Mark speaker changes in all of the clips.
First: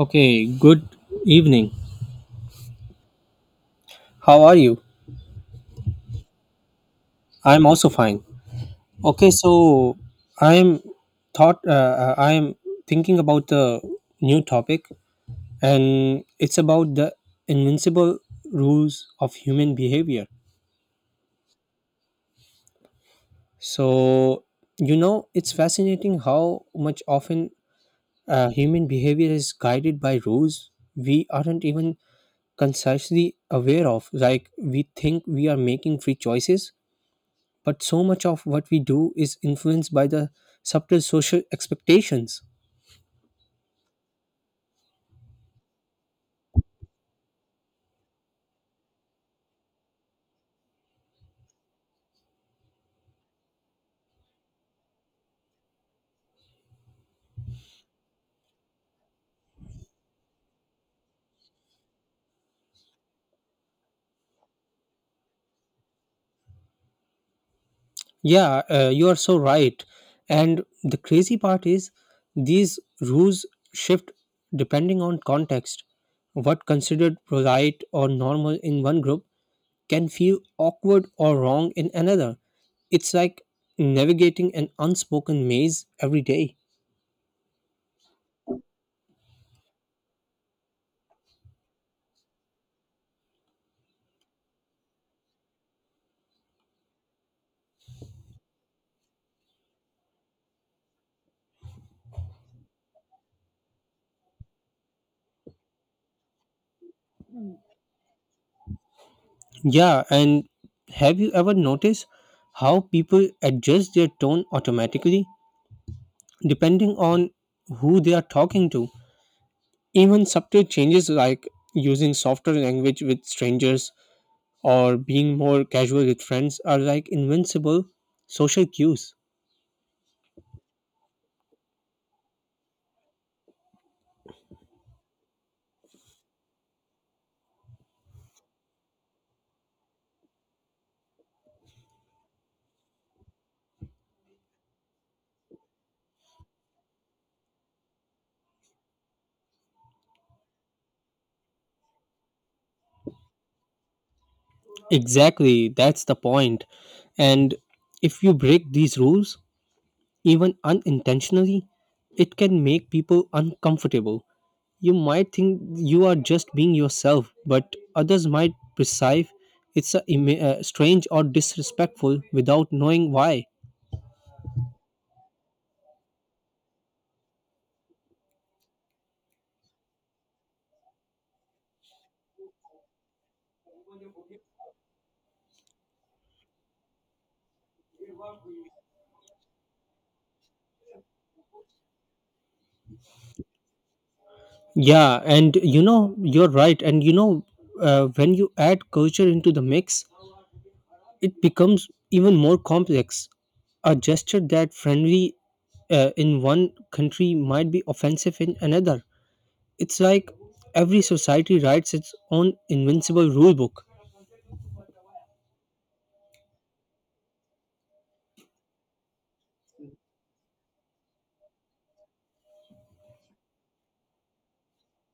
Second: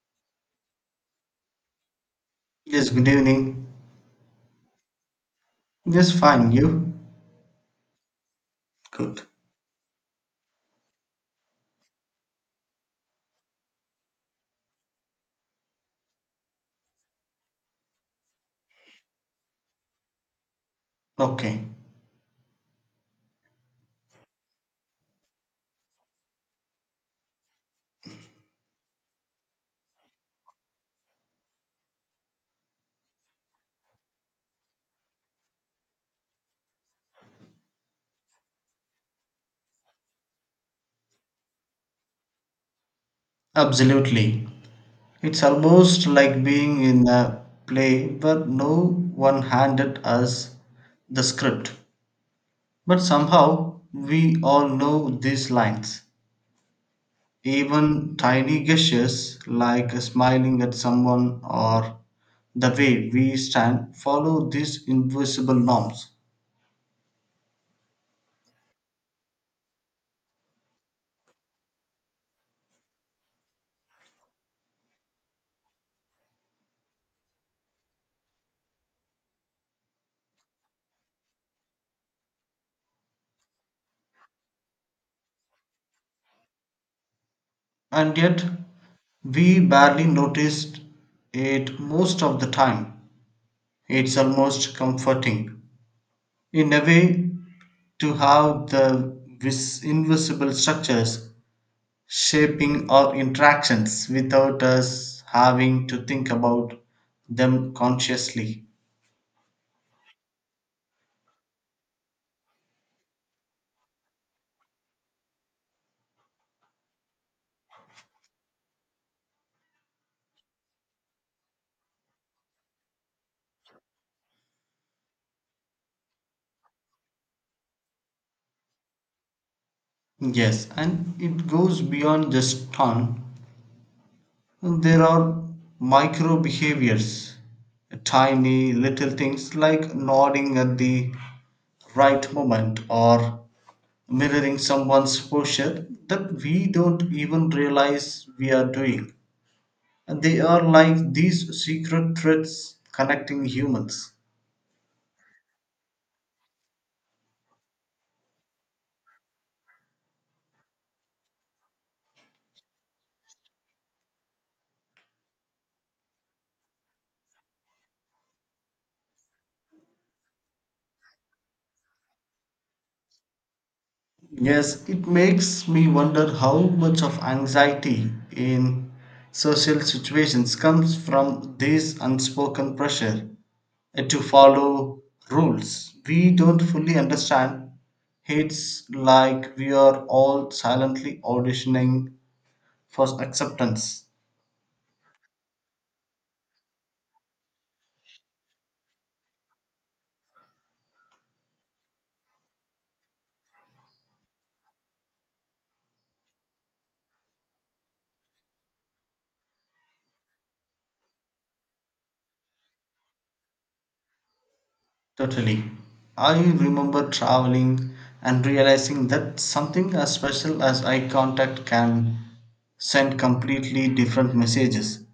Speaker 1: Okay, good evening.
Speaker 2: Yes, good evening.
Speaker 1: How are you?
Speaker 2: Yes, fine. You?
Speaker 1: I'm also fine.
Speaker 2: Good.
Speaker 1: Okay, so I'm I'm thinking about the new topic, and it's about the invincible rules of human behavior.
Speaker 2: Okay.
Speaker 1: So, it's fascinating how much often human behavior is guided by rules we aren't even consciously aware of. Like, we think we are making free choices, but so much of what we do is influenced by the subtle social expectations.
Speaker 2: Absolutely. It's almost like being in a play where no one handed us the script. But somehow we all know these lines. Even tiny gestures like smiling at someone or the way we stand follow these invisible norms.
Speaker 1: Yeah, you are so right. And the crazy part is these rules shift depending on context. What considered polite or normal in one group can feel awkward or wrong in another. It's like navigating an unspoken maze every day.
Speaker 2: And yet we barely noticed it most of the time. It's almost comforting, in a way, to have the invisible structures shaping our interactions without us having to think about them consciously.
Speaker 1: Yeah, and have you ever noticed how people adjust their tone automatically, depending on who they are talking to? Even subtle changes like using softer language with strangers or being more casual with friends are like invincible social cues.
Speaker 2: Yes, and it goes beyond just tone. There are micro behaviors, tiny little things like nodding at the right moment or mirroring someone's posture that we don't even realize we are doing. And they are like these secret threads connecting humans.
Speaker 1: Exactly, that's the point. And if you break these rules, even unintentionally, it can make people uncomfortable. You might think you are just being yourself, but others might perceive it's a strange or disrespectful without knowing why.
Speaker 2: Yes, it makes me wonder how much of anxiety in social situations comes from this unspoken pressure to follow rules we don't fully understand. It's like we are all silently auditioning for acceptance.
Speaker 1: Yeah, and you know, you're right. And you know, when you add culture into the mix, it becomes even more complex. A gesture that friendly in one country might be offensive in another. It's like every society writes its own invincible rule book.
Speaker 2: Totally. I remember traveling and realizing that something as special as eye contact can send completely different messages.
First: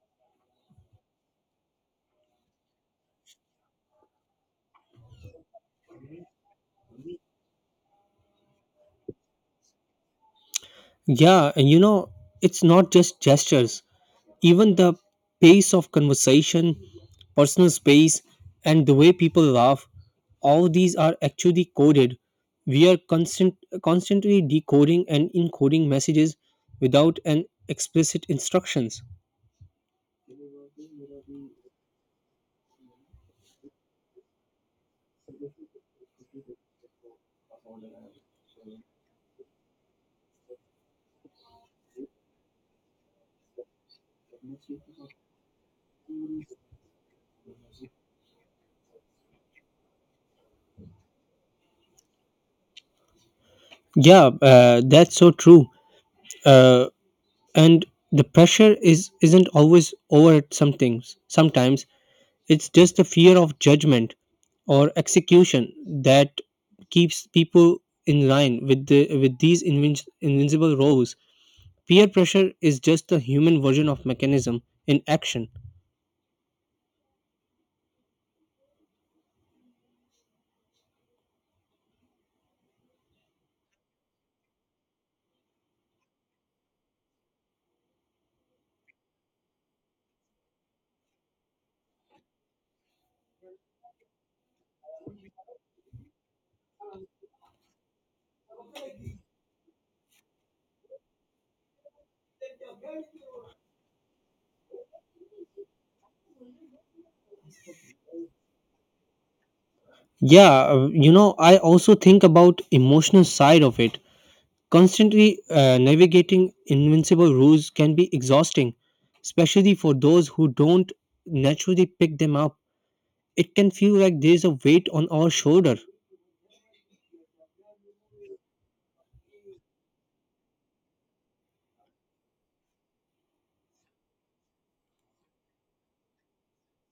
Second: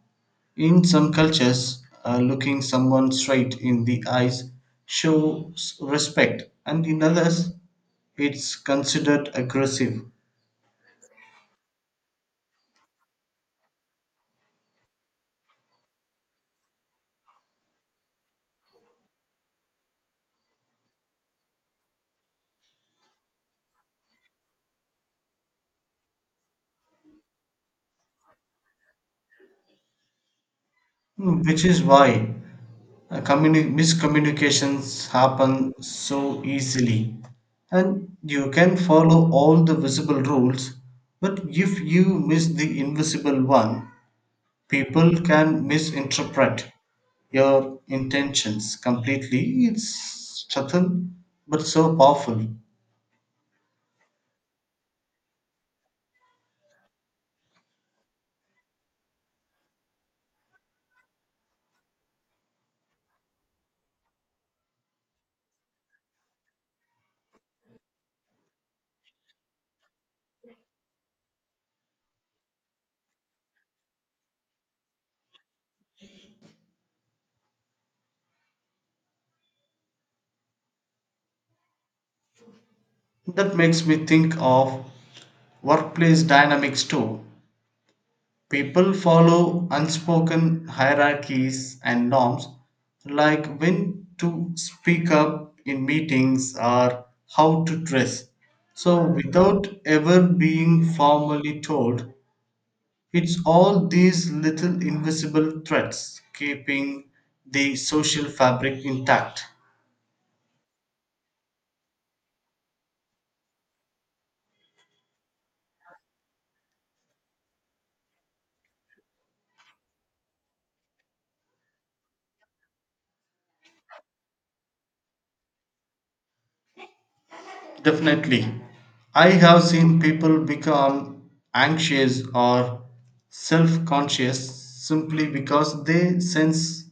Speaker 2: In some cultures, looking someone straight in the eyes shows respect, and in others, it's considered aggressive,
Speaker 1: Yeah, and you know, it's not just gestures. Even the pace of conversation, personal space, and the way people laugh, all these are actually coded. We are constant, constantly decoding and encoding messages without an explicit instructions.
Speaker 2: which is why miscommunications happen so easily, and you can follow all the visible rules, but if you miss the invisible one, people can misinterpret your intentions completely. It's subtle but so powerful.
Speaker 1: Yeah, that's so true. Uh, and the pressure is isn't always over at some things. Sometimes it's just the fear of judgment or execution that keeps people in line with these invincible roles. Peer pressure is just the human version of mechanism in action.
Speaker 2: That makes me think of workplace dynamics too. People follow unspoken hierarchies and norms, like when to speak up in meetings or how to dress. So, without ever being formally told, it's all these little invisible threats keeping the social fabric intact.
Speaker 1: Yeah, you know, I also think about emotional side of it. Constantly navigating invincible rules can be exhausting, especially for those who don't naturally pick them up. It can feel like there's a weight on our shoulder.
Speaker 2: Definitely. I have seen people become anxious or self conscious simply because they sense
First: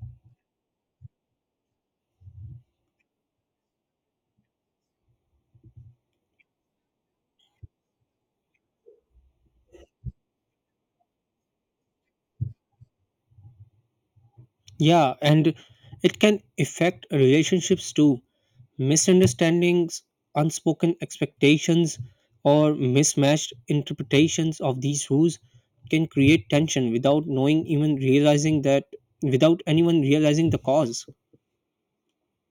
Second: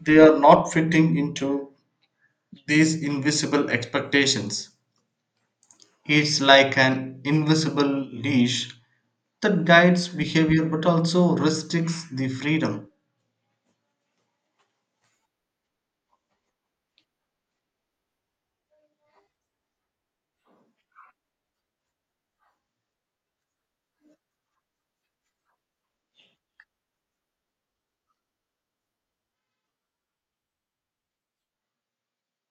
Speaker 2: they are not fitting into these invisible expectations. It's like an invisible leash that guides behavior but also restricts the freedom.
Speaker 1: Yeah, and it can affect relationships too. Misunderstandings, unspoken expectations, or mismatched interpretations of these rules can create tension without knowing even realizing that without anyone realizing the cause.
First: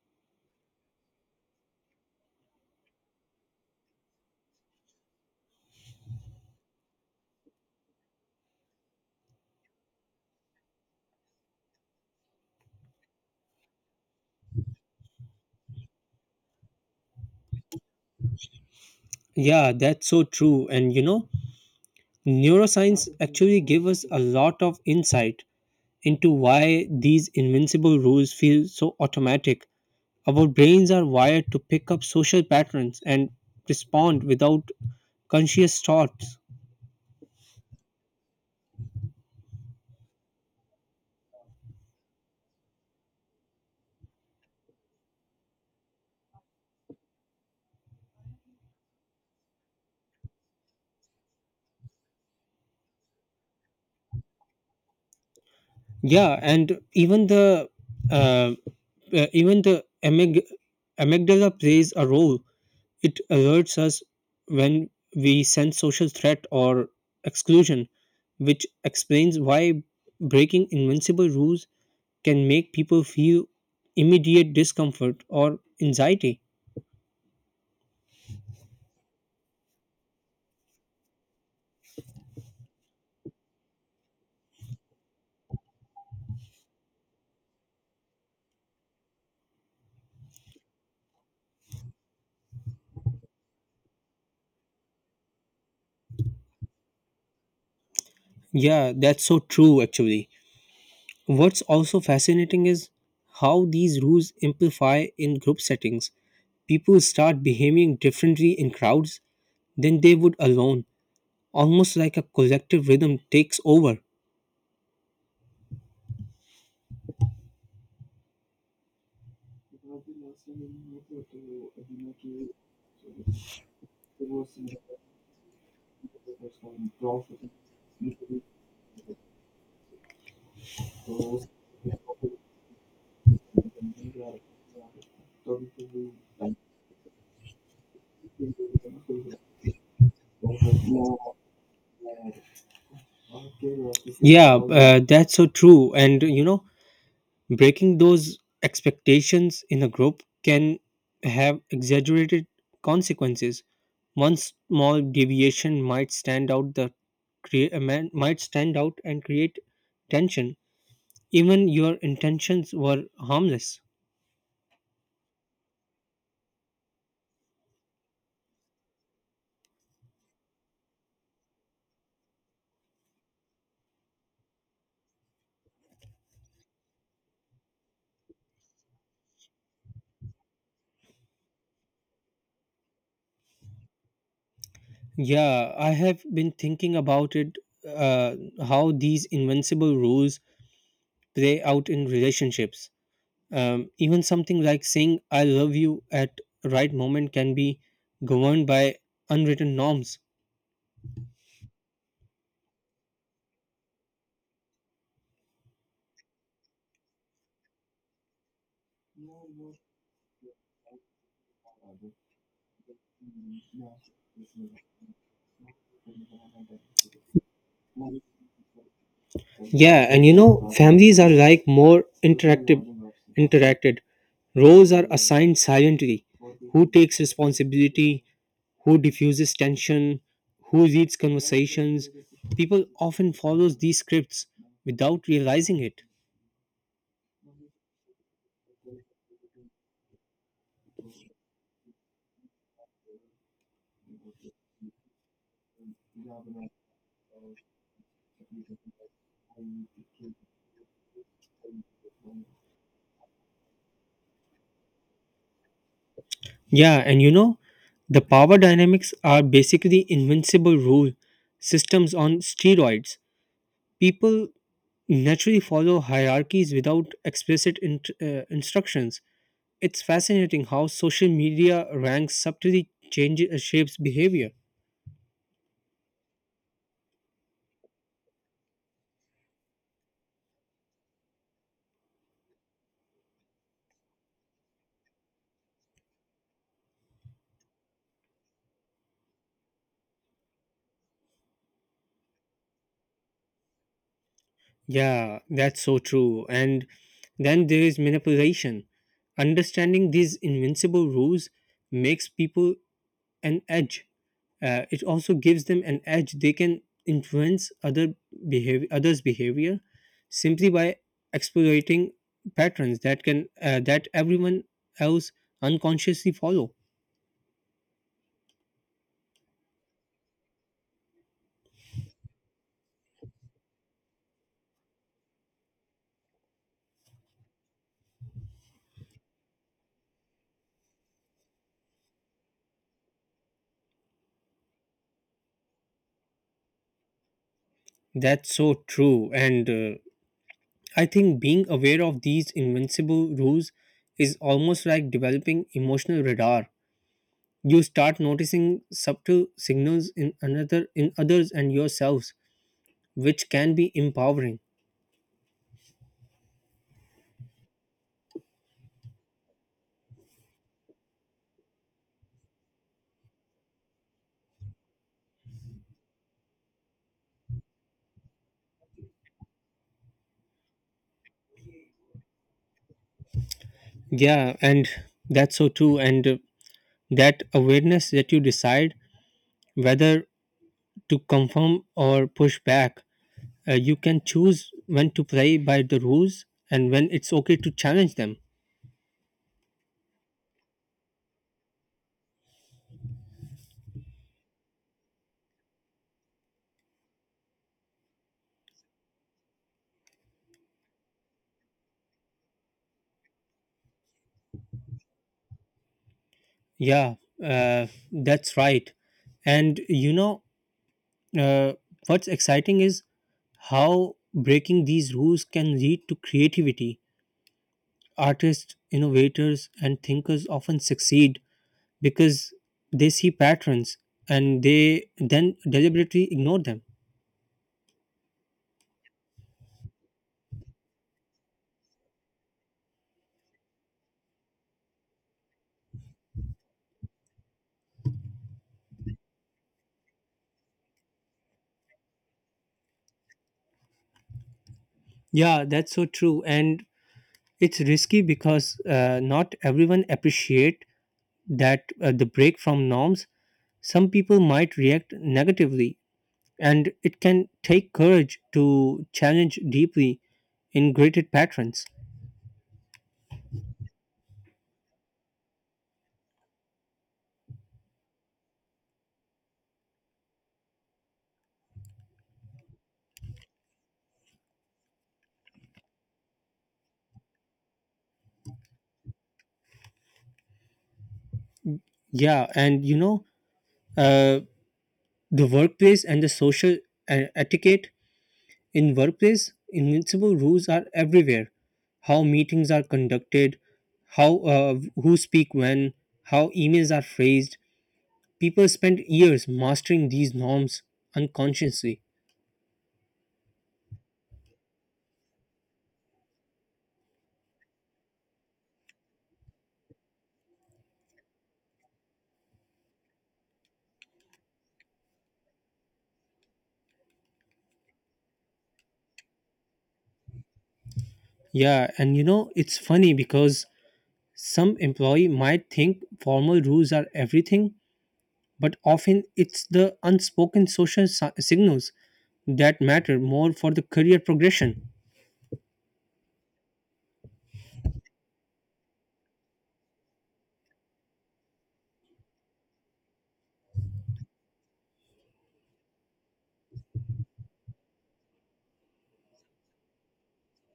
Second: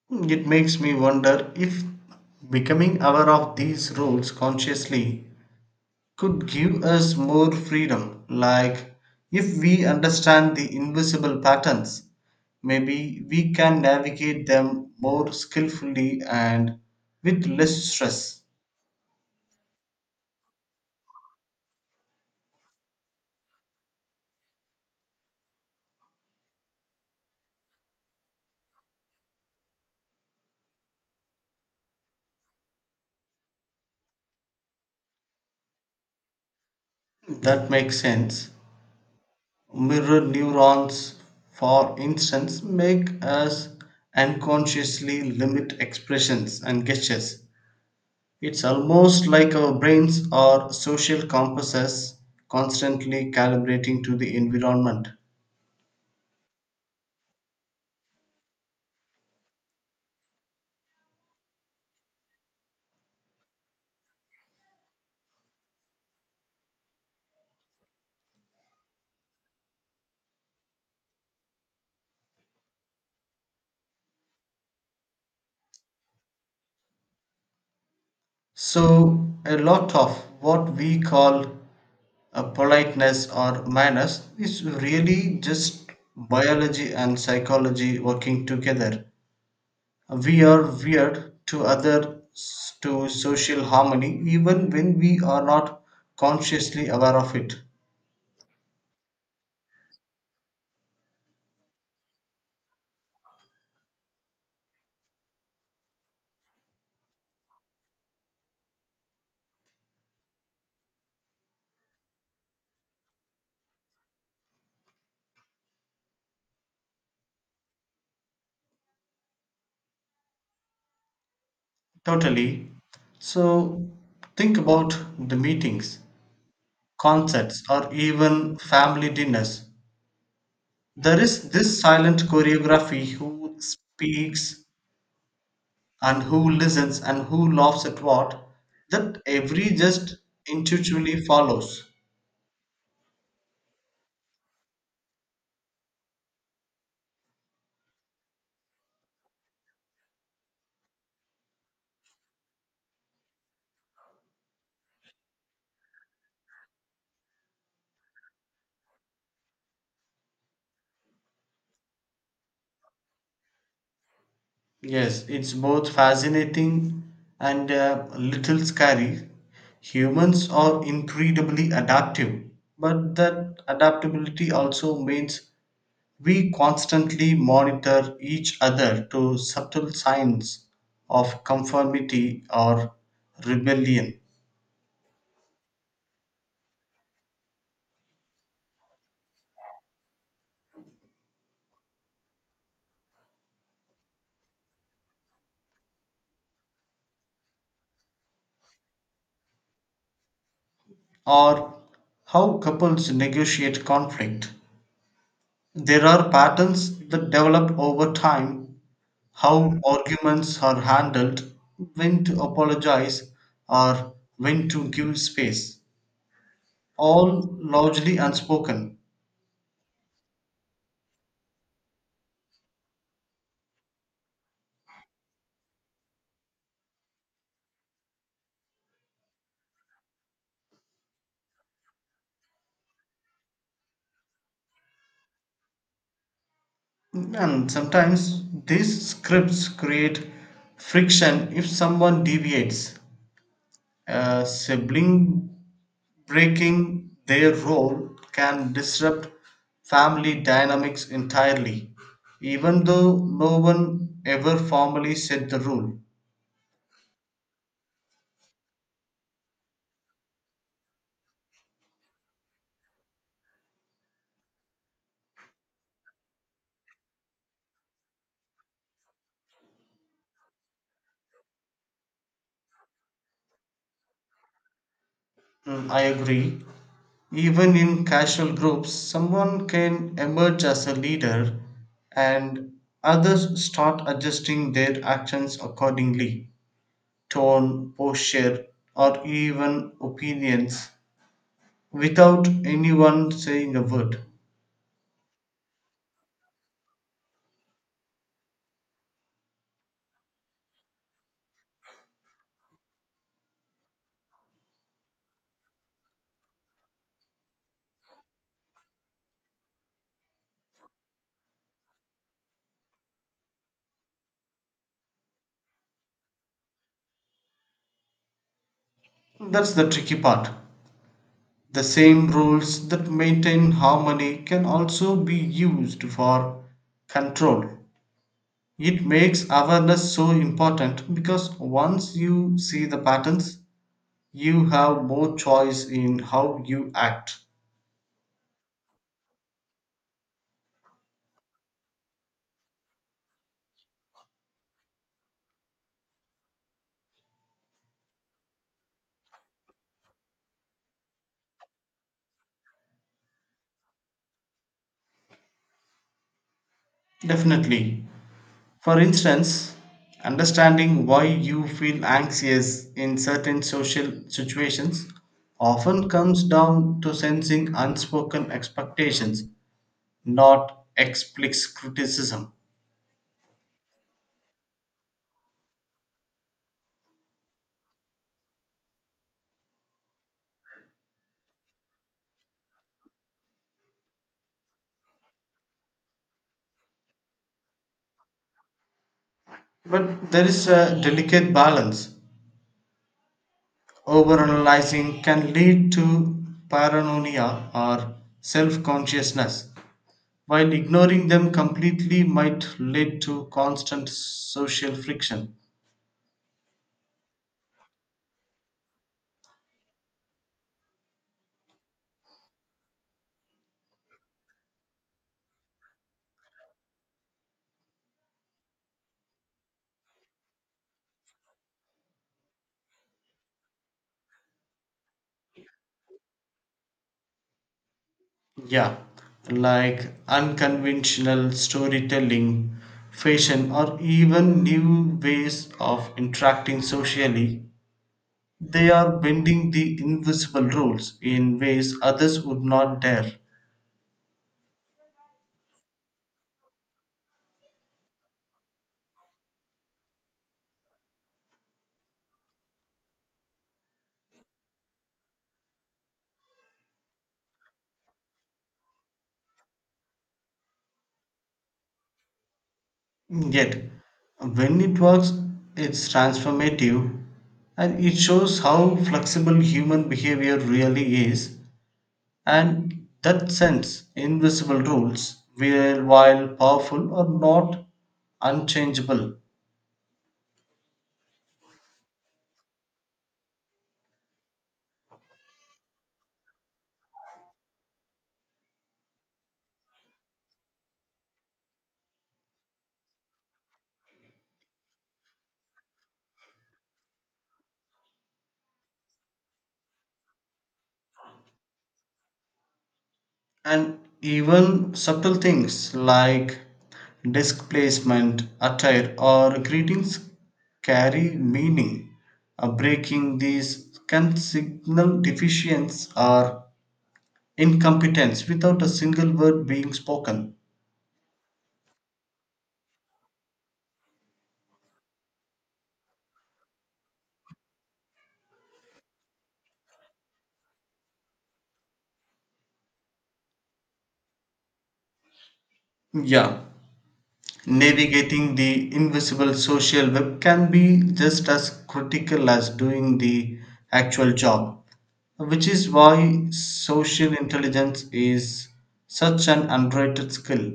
Speaker 2: It makes me wonder if becoming aware of these rules consciously could give us more freedom. Like, if we understand the invisible patterns, maybe we can navigate them more skillfully and with less stress.
Speaker 1: Yeah, that's so true. And you know, neuroscience actually give us a lot of insight into why these invincible rules feel so automatic. Our brains are wired to pick up social patterns and respond without conscious thoughts.
Speaker 2: That makes sense. Mirror neurons, for instance, make us unconsciously limit expressions and gestures. It's almost like our brains are social compasses constantly calibrating to the environment.
Speaker 1: Yeah, and uh, even the amygdala plays a role. It alerts us when we sense social threat or exclusion, which explains why breaking invincible rules can make people feel immediate discomfort or anxiety.
Speaker 2: So, a lot of what we call a politeness or manners is really just biology and psychology working together. We are weird to others to social harmony even when we are not consciously aware of it.
Speaker 1: Yeah, that's so true actually. What's also fascinating is how these rules amplify in group settings. People start behaving differently in crowds than they would alone, almost like a collective rhythm takes over.
Speaker 2: Totally. So think about the meetings, concerts, or even family dinners. There is this silent choreography who speaks and who listens and who laughs at what that every just intuitively follows.
Speaker 1: Yeah, that's so true. And you know, breaking those expectations in a group can have exaggerated consequences. One small deviation might stand out the crea- man- might stand out and create tension even your intentions were harmless.
Speaker 2: Yes, it's both fascinating and a little scary. Humans are incredibly adaptive, but that adaptability also means we constantly monitor each other to subtle signs of conformity or rebellion,
Speaker 1: Yeah, I have been thinking about it, uh, how these invincible rules play out in relationships. Even something like saying I love you at right moment can be governed by unwritten norms.
Speaker 2: or how couples negotiate conflict. There are patterns that develop over time. How arguments are handled, when to apologize, or when to give space, all largely unspoken.
Speaker 1: Yeah, and you know, families are like more interactive interacted. Roles are assigned silently. Who takes responsibility? Who diffuses tension, who leads conversations. People often follow these scripts without realizing it.
Speaker 2: And sometimes these scripts create friction if someone deviates. A sibling breaking their role can disrupt family dynamics entirely, even though no one ever formally set the rule.
Speaker 1: Yeah, and you know, the power dynamics are basically invincible rule systems on steroids. People naturally follow hierarchies without explicit instructions. It's fascinating how social media ranks subtly changes shapes behavior.
Speaker 2: Mm, I agree. Even in casual groups, someone can emerge as a leader and others start adjusting their actions accordingly, tone, posture, or even opinions, without anyone saying a word.
Speaker 1: Yeah, that's so true. And then there is manipulation. Understanding these invincible rules makes people an edge. It also gives them an edge. They can influence other others' behavior, simply by exploiting patterns that everyone else unconsciously follow.
Speaker 2: That's the tricky part. The same rules that maintain harmony can also be used for control. It makes awareness so important because once you see the patterns, you have more choice in how you act.
Speaker 1: That's so true. And I think being aware of these invincible rules is almost like developing emotional radar. You start noticing subtle signals in others and yourselves, which can be empowering.
Speaker 2: Definitely. For instance, understanding why you feel anxious in certain social situations often comes down to sensing unspoken expectations, not explicit criticism.
Speaker 1: Yeah, and that's so true. And that awareness that you decide whether to conform or push back, you can choose when to play by the rules and when it's okay to challenge them.
Speaker 2: But there is a delicate balance. Overanalyzing can lead to paranoia or self consciousness, while ignoring them completely might lead to constant social friction.
Speaker 1: Yeah, uh, that's right. And you know, uh, what's exciting is how breaking these rules can lead to creativity. Artists, innovators, and thinkers often succeed because they see patterns and they then deliberately ignore them.
Speaker 2: Yeah, like unconventional storytelling, fashion, or even new ways of interacting socially. They are bending the invisible rules in ways others would not dare.
Speaker 1: Yeah, that's so true. And it's risky because not everyone appreciate that the break from norms. Some people might react negatively, and it can take courage to challenge deeply ingrained patterns.
Speaker 2: Yet, when it works, it's transformative, and it shows how flexible human behavior really is, and that sense invisible rules will while powerful are not unchangeable.
Speaker 1: Yeah, and you know, uh, the workplace and the social etiquette. In workplace, invincible rules are everywhere. How meetings are conducted, how who speak when, how emails are phrased. People spend years mastering these norms unconsciously.
Speaker 2: And even subtle things like desk placement attire or greetings carry meaning. Breaking these can signal deficiency or incompetence without a single word being spoken.
Speaker 1: Yeah, and you know, it's funny because some employee might think formal rules are everything, but often it's the unspoken social signals that matter more for the career progression.
Speaker 2: Yeah, navigating the invisible social web can be just as critical as doing the actual job, which is why social intelligence is such an underrated skill.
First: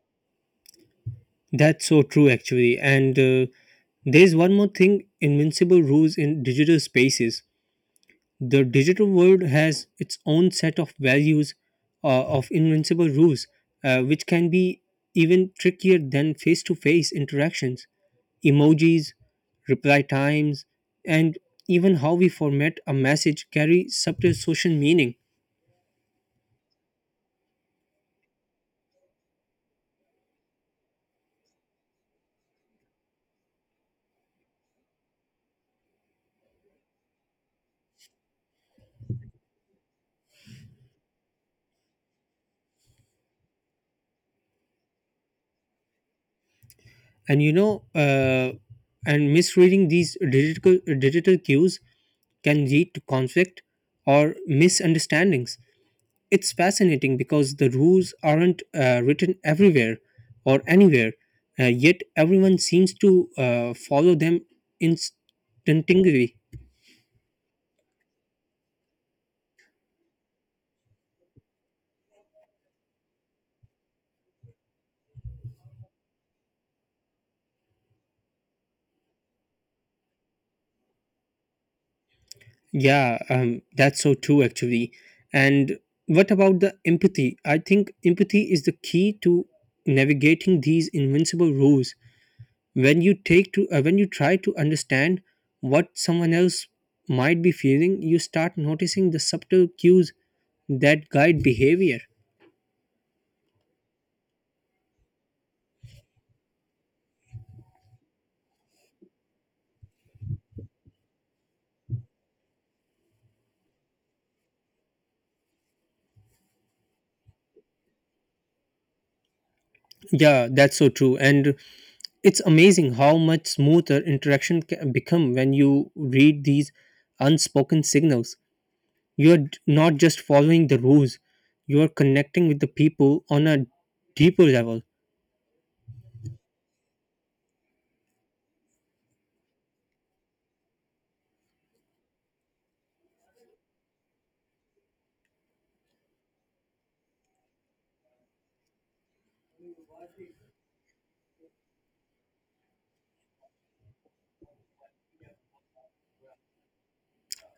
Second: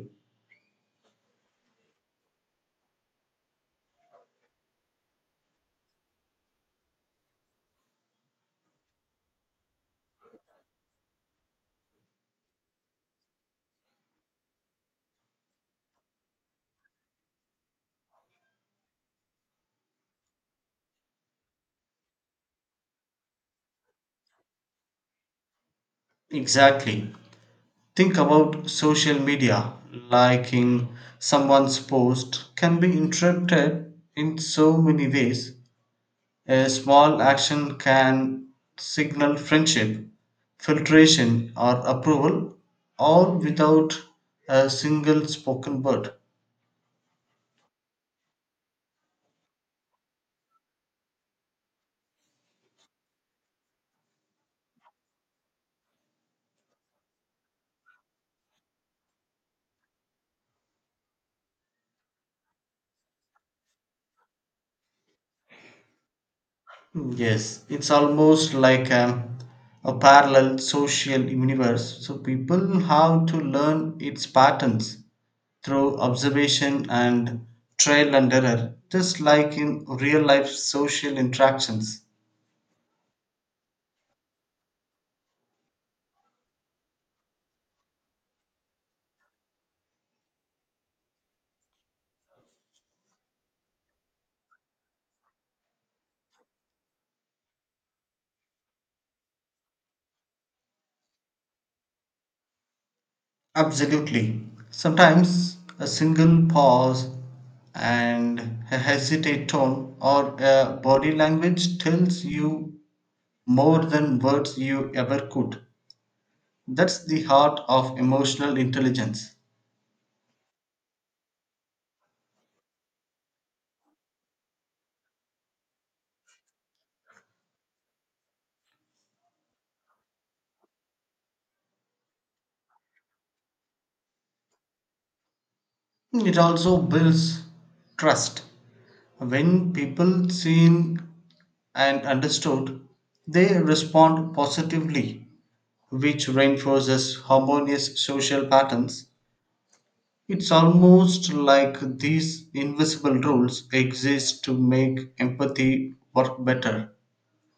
Speaker 1: That's so true, actually. And there's one more thing, invincible rules in digital spaces. The digital world has its own set of values of invincible rules, which can be even trickier than face to face interactions. Emojis, reply times, and even how we format a message carry subtle social meaning.
Speaker 2: Exactly. Think about social media. Liking someone's post can be interpreted in so many ways. A small action can signal friendship, filtration, or approval, all without a single spoken word.
Speaker 1: And you know, and misreading these digital cues can lead to conflict or misunderstandings. It's fascinating because the rules aren't written everywhere or anywhere, yet everyone seems to follow them instinctively.
Speaker 2: Yes, it's almost like a parallel social universe. So people have to learn its patterns through observation and trial and error, just like in real life social interactions.
Speaker 1: Yeah, that's so true actually. And what about the empathy? I think empathy is the key to navigating these invincible rules. When you try to understand what someone else might be feeling, you start noticing the subtle cues that guide behavior.
Speaker 2: Absolutely. Sometimes a single pause and a hesitate tone or a body language tells you more than words you ever could. That's the heart of emotional intelligence.
Speaker 1: Yeah, that's so true. And it's amazing how much smoother interaction can become when you read these unspoken signals. Not just following the rules, you're connecting with the people on a deeper level.
Speaker 2: It also builds trust. When people seen and understood, they respond positively, which reinforces harmonious social patterns. It's almost like these invisible rules exist to make empathy work better.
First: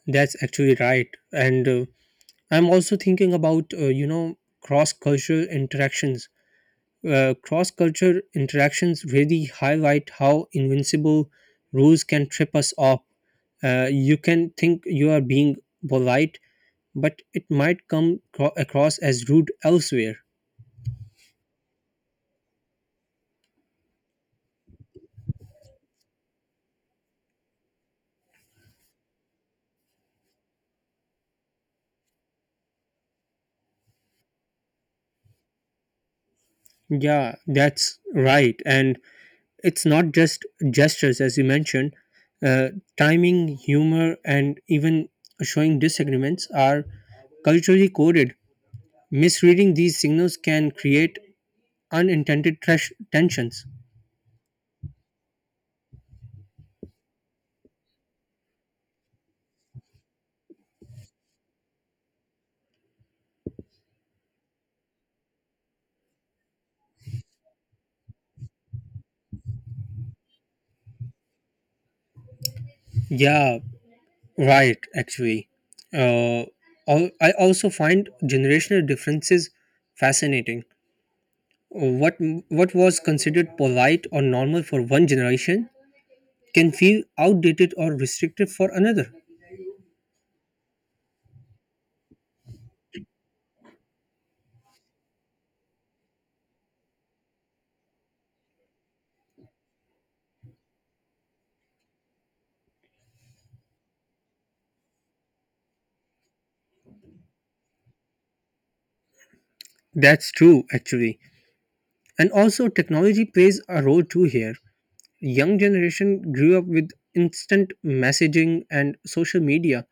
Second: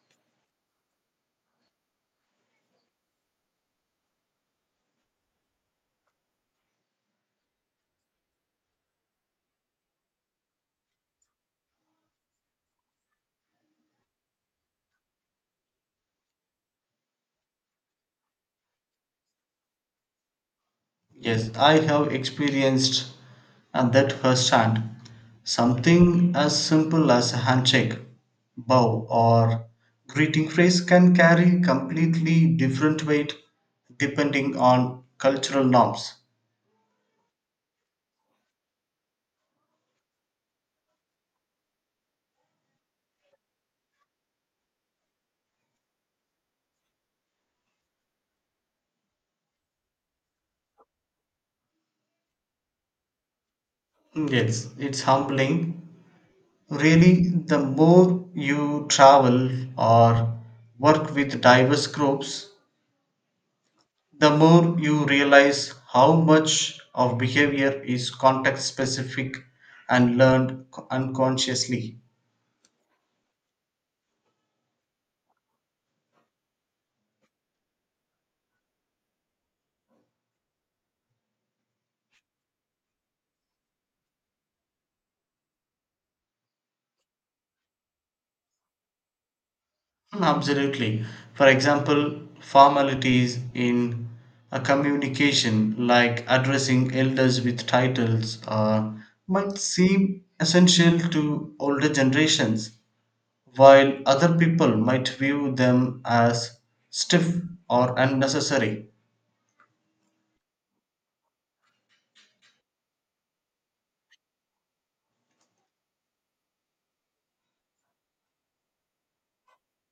Speaker 1: That's actually right. And I'm also thinking about, you know, cross cultural interactions. Cross culture interactions really highlight how invincible rules can trip us up. You can think you are being polite, but it might across as rude elsewhere.
Speaker 2: Yes, I have experienced that firsthand. Something as simple as a handshake, bow, or greeting phrase can carry completely different weight depending on cultural norms.
Speaker 1: Yeah, that's right. And it's not just gestures, as you mentioned. Uh, timing, humor, and even showing disagreements are culturally coded. Misreading these signals can create unintended tensions.
Speaker 2: Yes, it's humbling. Really, the more you travel or work with diverse groups, the more you realize how much of behavior is context specific and learned unconsciously.
Speaker 1: Yeah, right, actually. Uh, I also find generational differences fascinating. What what was considered polite or normal for one generation can feel outdated or restrictive for another.
Speaker 2: Hmm, absolutely. For example, formalities in a communication like addressing elders with titles might seem essential to older generations, while other people might view them as stiff or unnecessary.
Speaker 1: That's true, actually. And also, technology plays a role too here. Young generation grew up with instant messaging and social media,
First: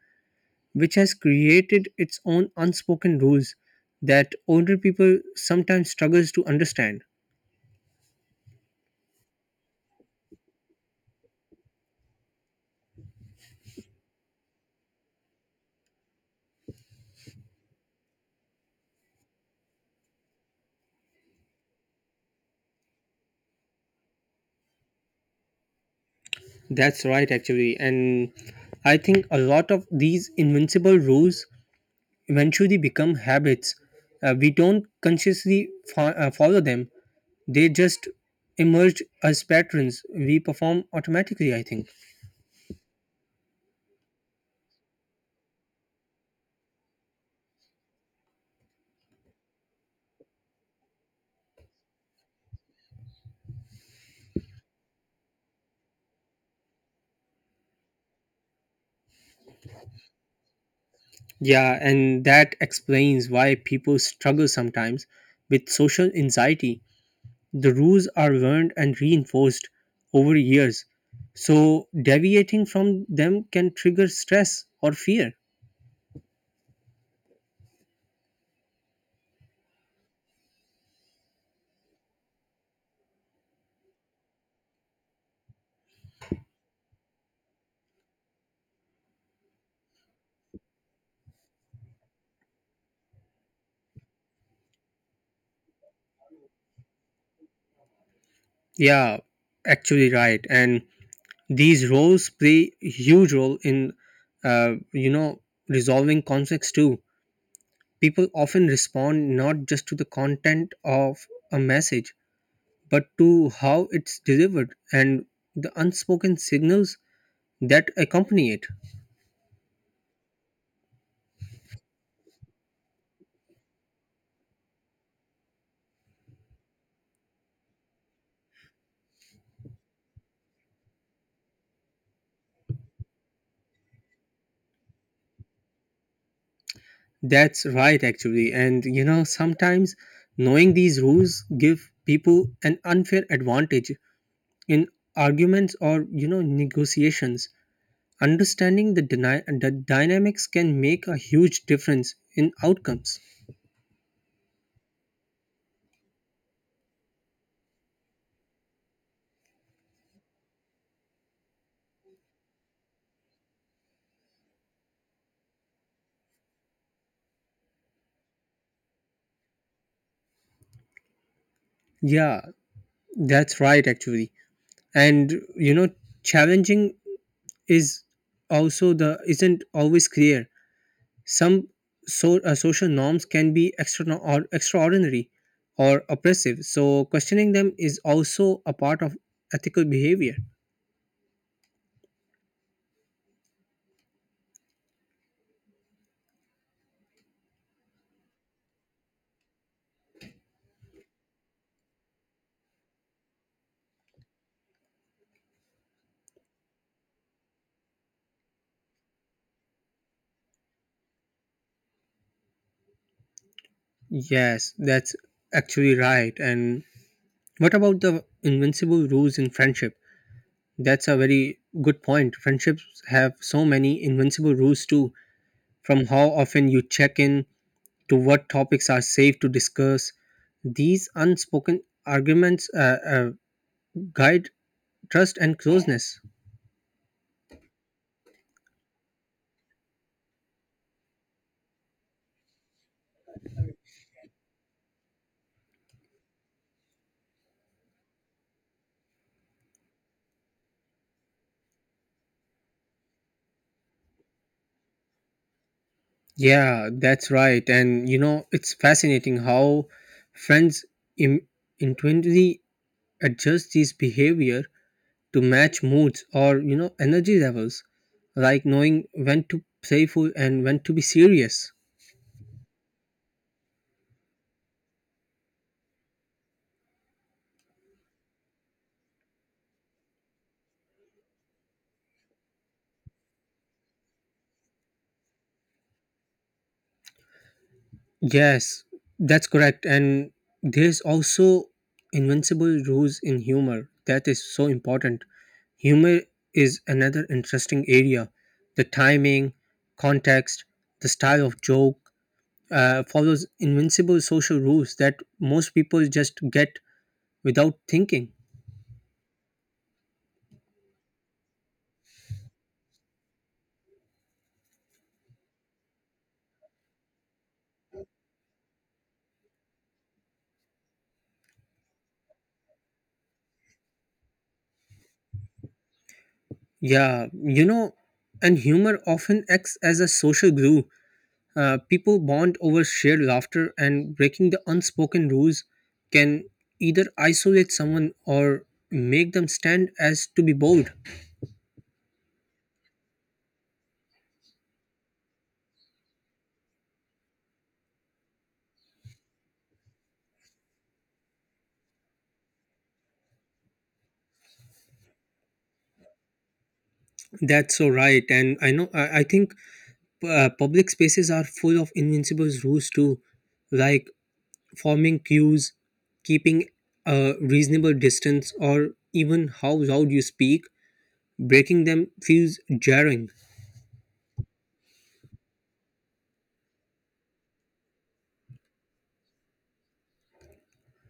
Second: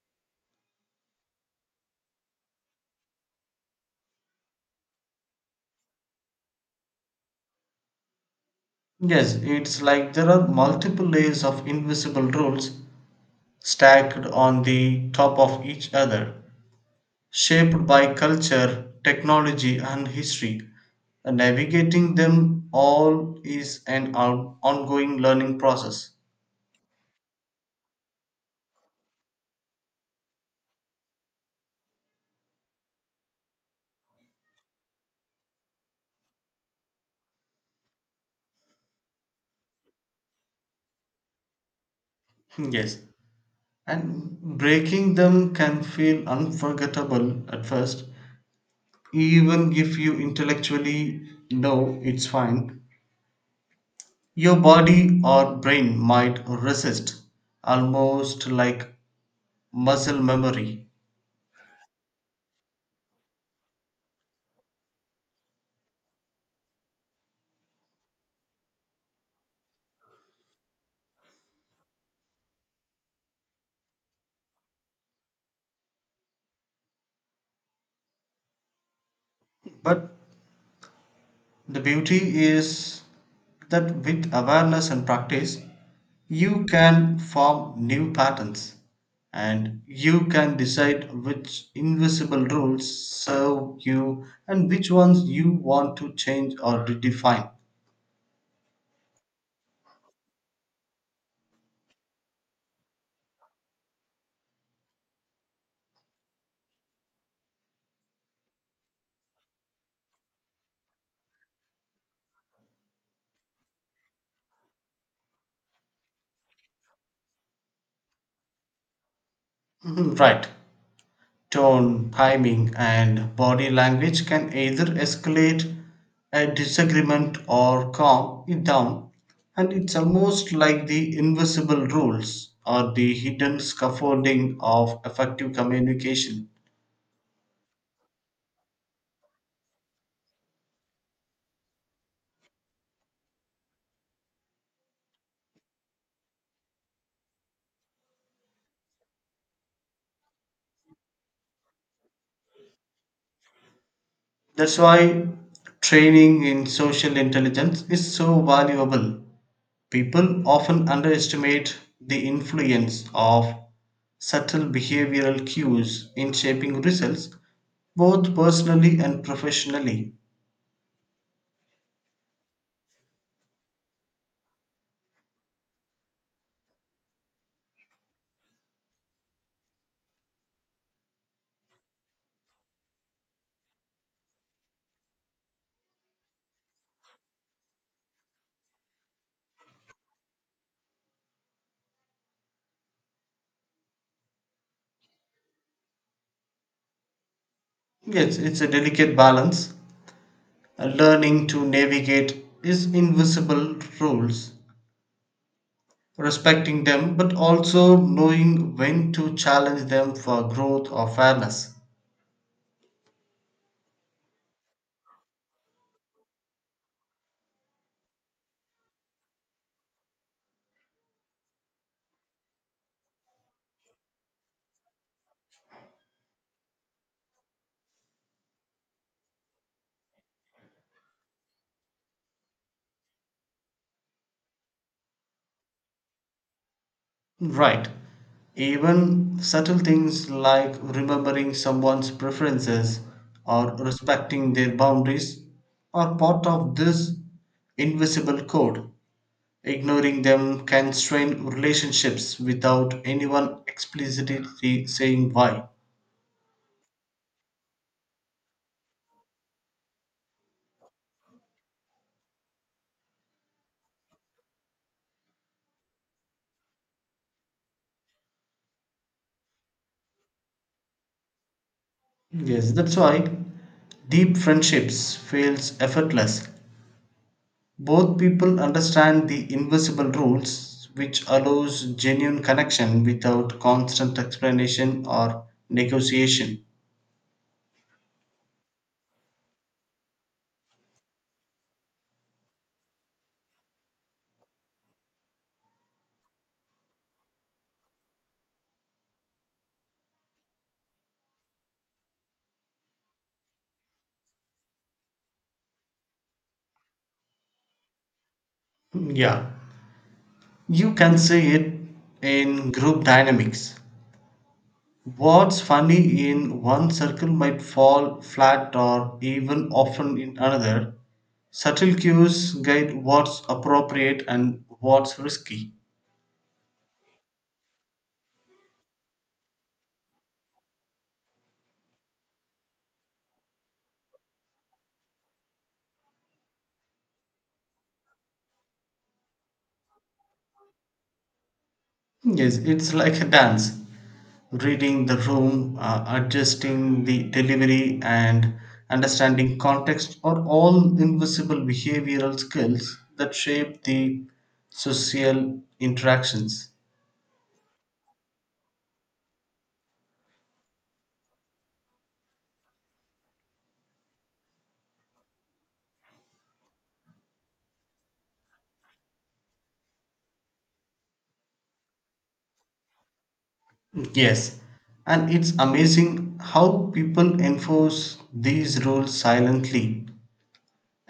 Speaker 1: which has created its own unspoken rules that older people sometimes struggles to understand.
Speaker 2: Yes, it's like there are multiple layers of invisible rules stacked on the top of each other, shaped by culture, technology, and history. And navigating them all is an ongoing learning process.
Speaker 1: That's right, actually. And I think a lot of these invincible rules eventually become habits. We don't consciously follow them, they just emerge as patterns. We perform automatically, I think.
Speaker 2: Yes, and breaking them can feel unforgettable at first, even if you intellectually know it's fine, your body or brain might resist, almost like muscle memory.
Speaker 1: Yeah, and that explains why people struggle sometimes with social anxiety. The rules are learned and reinforced over years. So, deviating from them can trigger stress or fear.
Speaker 2: But the beauty is that with awareness and practice, you can form new patterns, and you can decide which invisible rules serve you and which ones you want to change or redefine.
Speaker 1: Yeah, actually right. And these roles play huge role in, you know, resolving conflicts too. People often respond not just to the content of a message, but to how it's delivered and the unspoken signals that accompany it.
Speaker 2: Mhm, right. Tone, timing, and body language can either escalate a disagreement or calm it down. And it's almost like the invisible rules or the hidden scaffolding of effective communication.
Speaker 1: That's right, actually. And, you know, sometimes knowing these rules give people an unfair advantage in arguments or, you know, negotiations. Understanding the, the dynamics can make a huge difference in outcomes.
Speaker 2: That's why training in social intelligence is so valuable. People often underestimate the influence of subtle behavioral cues in shaping results, both personally and professionally.
Speaker 1: Yeah, that's right actually. And you know, challenging is also the isn't always clear. Some social norms can be extra or extraordinary or oppressive. So questioning them is also a part of ethical behavior.
Speaker 2: Yes, it's a delicate balance. Learning to navigate is invisible rules, respecting them, but also knowing when to challenge them for growth or fairness.
Speaker 1: Yes, that's actually right. And what about the invincible rules in friendship? That's a very good point. Friendships have so many invincible rules too, from how often you check in to what topics are safe to discuss. These unspoken arguments guide trust and closeness.
Speaker 2: Right. Even subtle things like remembering someone's preferences or respecting their boundaries are part of this invisible code. Ignoring them can strain relationships without anyone explicitly saying why.
Speaker 1: Yeah, that's right. And you know, it's fascinating how friends Im- intuitively adjust these behavior to match moods or you know energy levels, like knowing when to playful and when to be serious.
Speaker 2: Yes, that's why deep friendships feels effortless. Both people understand the invisible rules which allows genuine connection without constant explanation or negotiation.
Speaker 1: Yes, that's correct. And there's also invincible rules in humor. That is so important. Humor is another interesting area. The timing, context, the style of joke follows invincible social rules that most people just get without thinking.
Speaker 2: Yeah. You can say it in group dynamics. What's funny in one circle might fall flat or even often in another. Subtle cues guide what's appropriate and what's risky.
Speaker 1: Yeah, you know, and humor often acts as a social glue. People bond over shared laughter, and breaking the unspoken rules can either isolate someone or make them stand as to be bold.
Speaker 2: Yes, it's like a dance. Reading the room, adjusting the delivery, and understanding context are all invisible behavioral skills that shape the social interactions.
Speaker 1: That's so right, and I know I think public spaces are full of invincible rules too, like forming queues, keeping a reasonable distance, or even how loud you speak. Breaking them feels jarring.
Speaker 2: Yes, and it's amazing how people enforce these rules silently.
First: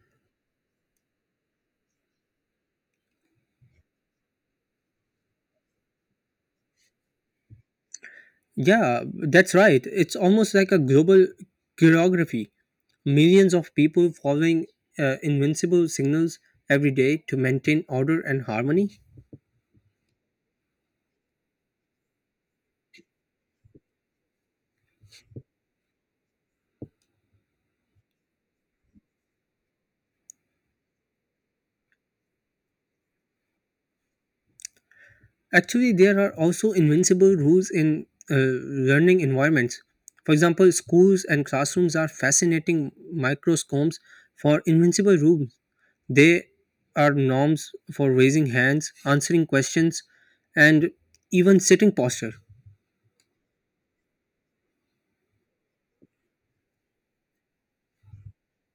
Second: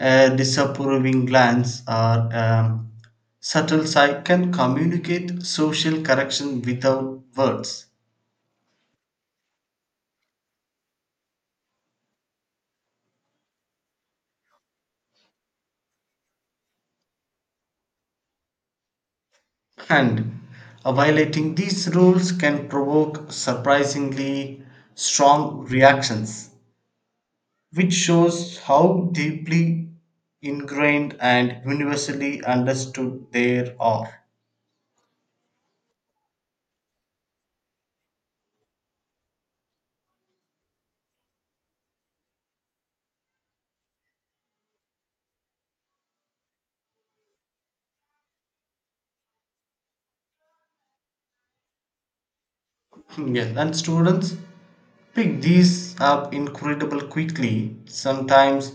Speaker 2: A disapproving glance or subtle sigh can communicate social correction without words.
Speaker 1: Yeah, that's right. It's almost like a global choreography. Millions of people following invincible signals every day to maintain order and harmony.
Speaker 2: And violating these rules can provoke surprisingly strong reactions, which shows how deeply ingrained and universally understood they are.
Speaker 1: Actually, there are also invincible rules in learning environments. For example, schools and classrooms are fascinating microscopes for invincible rules. They are norms for raising hands, answering questions, and even sitting posture.
Speaker 2: Yes, and students pick these up incredible quickly, sometimes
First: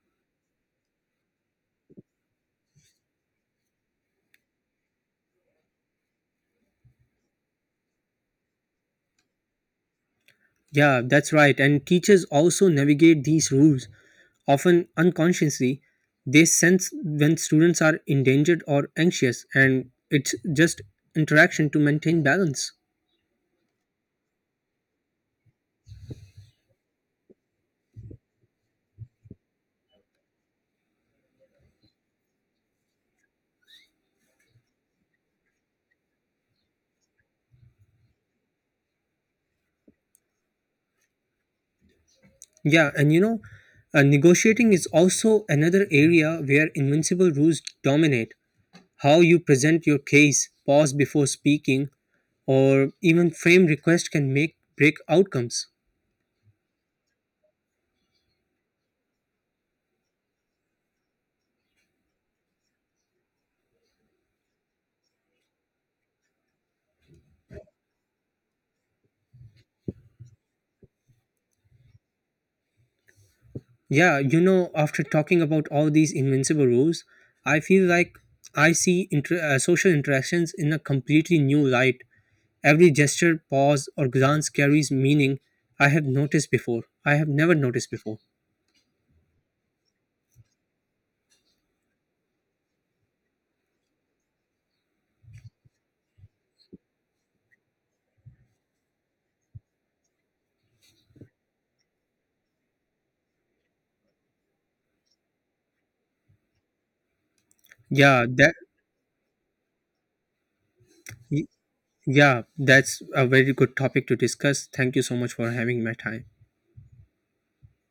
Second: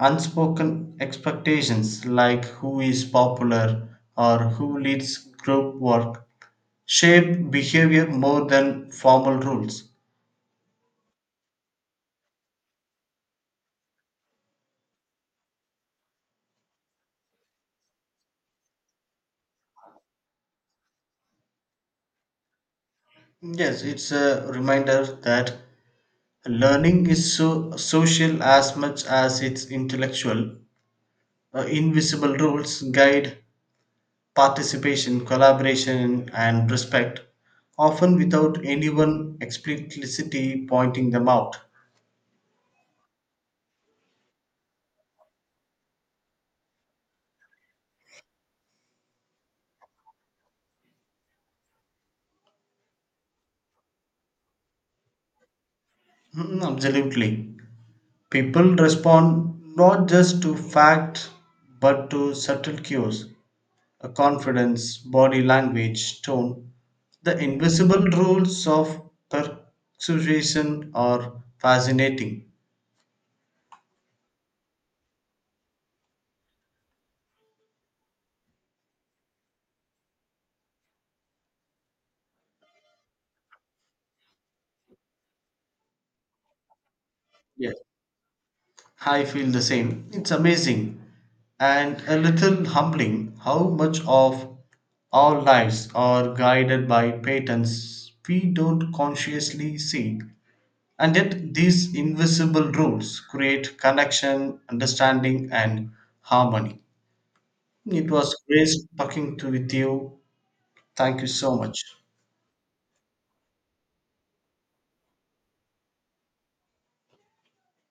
Speaker 2: unspoken expectations like who is popular or who leads group work shape behavior more than formal rules.
Speaker 1: Yeah, that's right. And teachers also navigate these rules, often unconsciously. They sense when students are endangered or anxious, and it's just interaction to maintain balance.
Speaker 2: Yes, it's a reminder that learning is so social as much as it's intellectual. Invisible rules guide participation, collaboration, and respect, often without anyone explicitly pointing them out.
Speaker 1: Yeah, and you know, negotiating is also another area where invincible rules dominate. How you present your case, pause before speaking, or even frame request can make break outcomes.
Speaker 2: Mm, absolutely. People respond not just to fact, but to subtle cues a confidence, body language, tone, the invisible rules of persuasion are fascinating.
Speaker 1: Yeah, you know, after talking about all these invincible rules, I feel like I see social interactions in a completely new light. Every gesture, pause, or glance carries meaning I have never
Speaker 2: Yes.
Speaker 1: noticed before.
Speaker 2: I feel the same. It's amazing and a little humbling how much of our lives are guided by patterns we don't consciously see. And yet, these invisible rules create connection, understanding, and harmony. It
Speaker 1: Yeah,
Speaker 2: was
Speaker 1: that
Speaker 2: great talking to with you. Thank you
Speaker 1: y-
Speaker 2: so much.
Speaker 1: yeah, that's a very good topic to discuss. Thank you so much for having my time.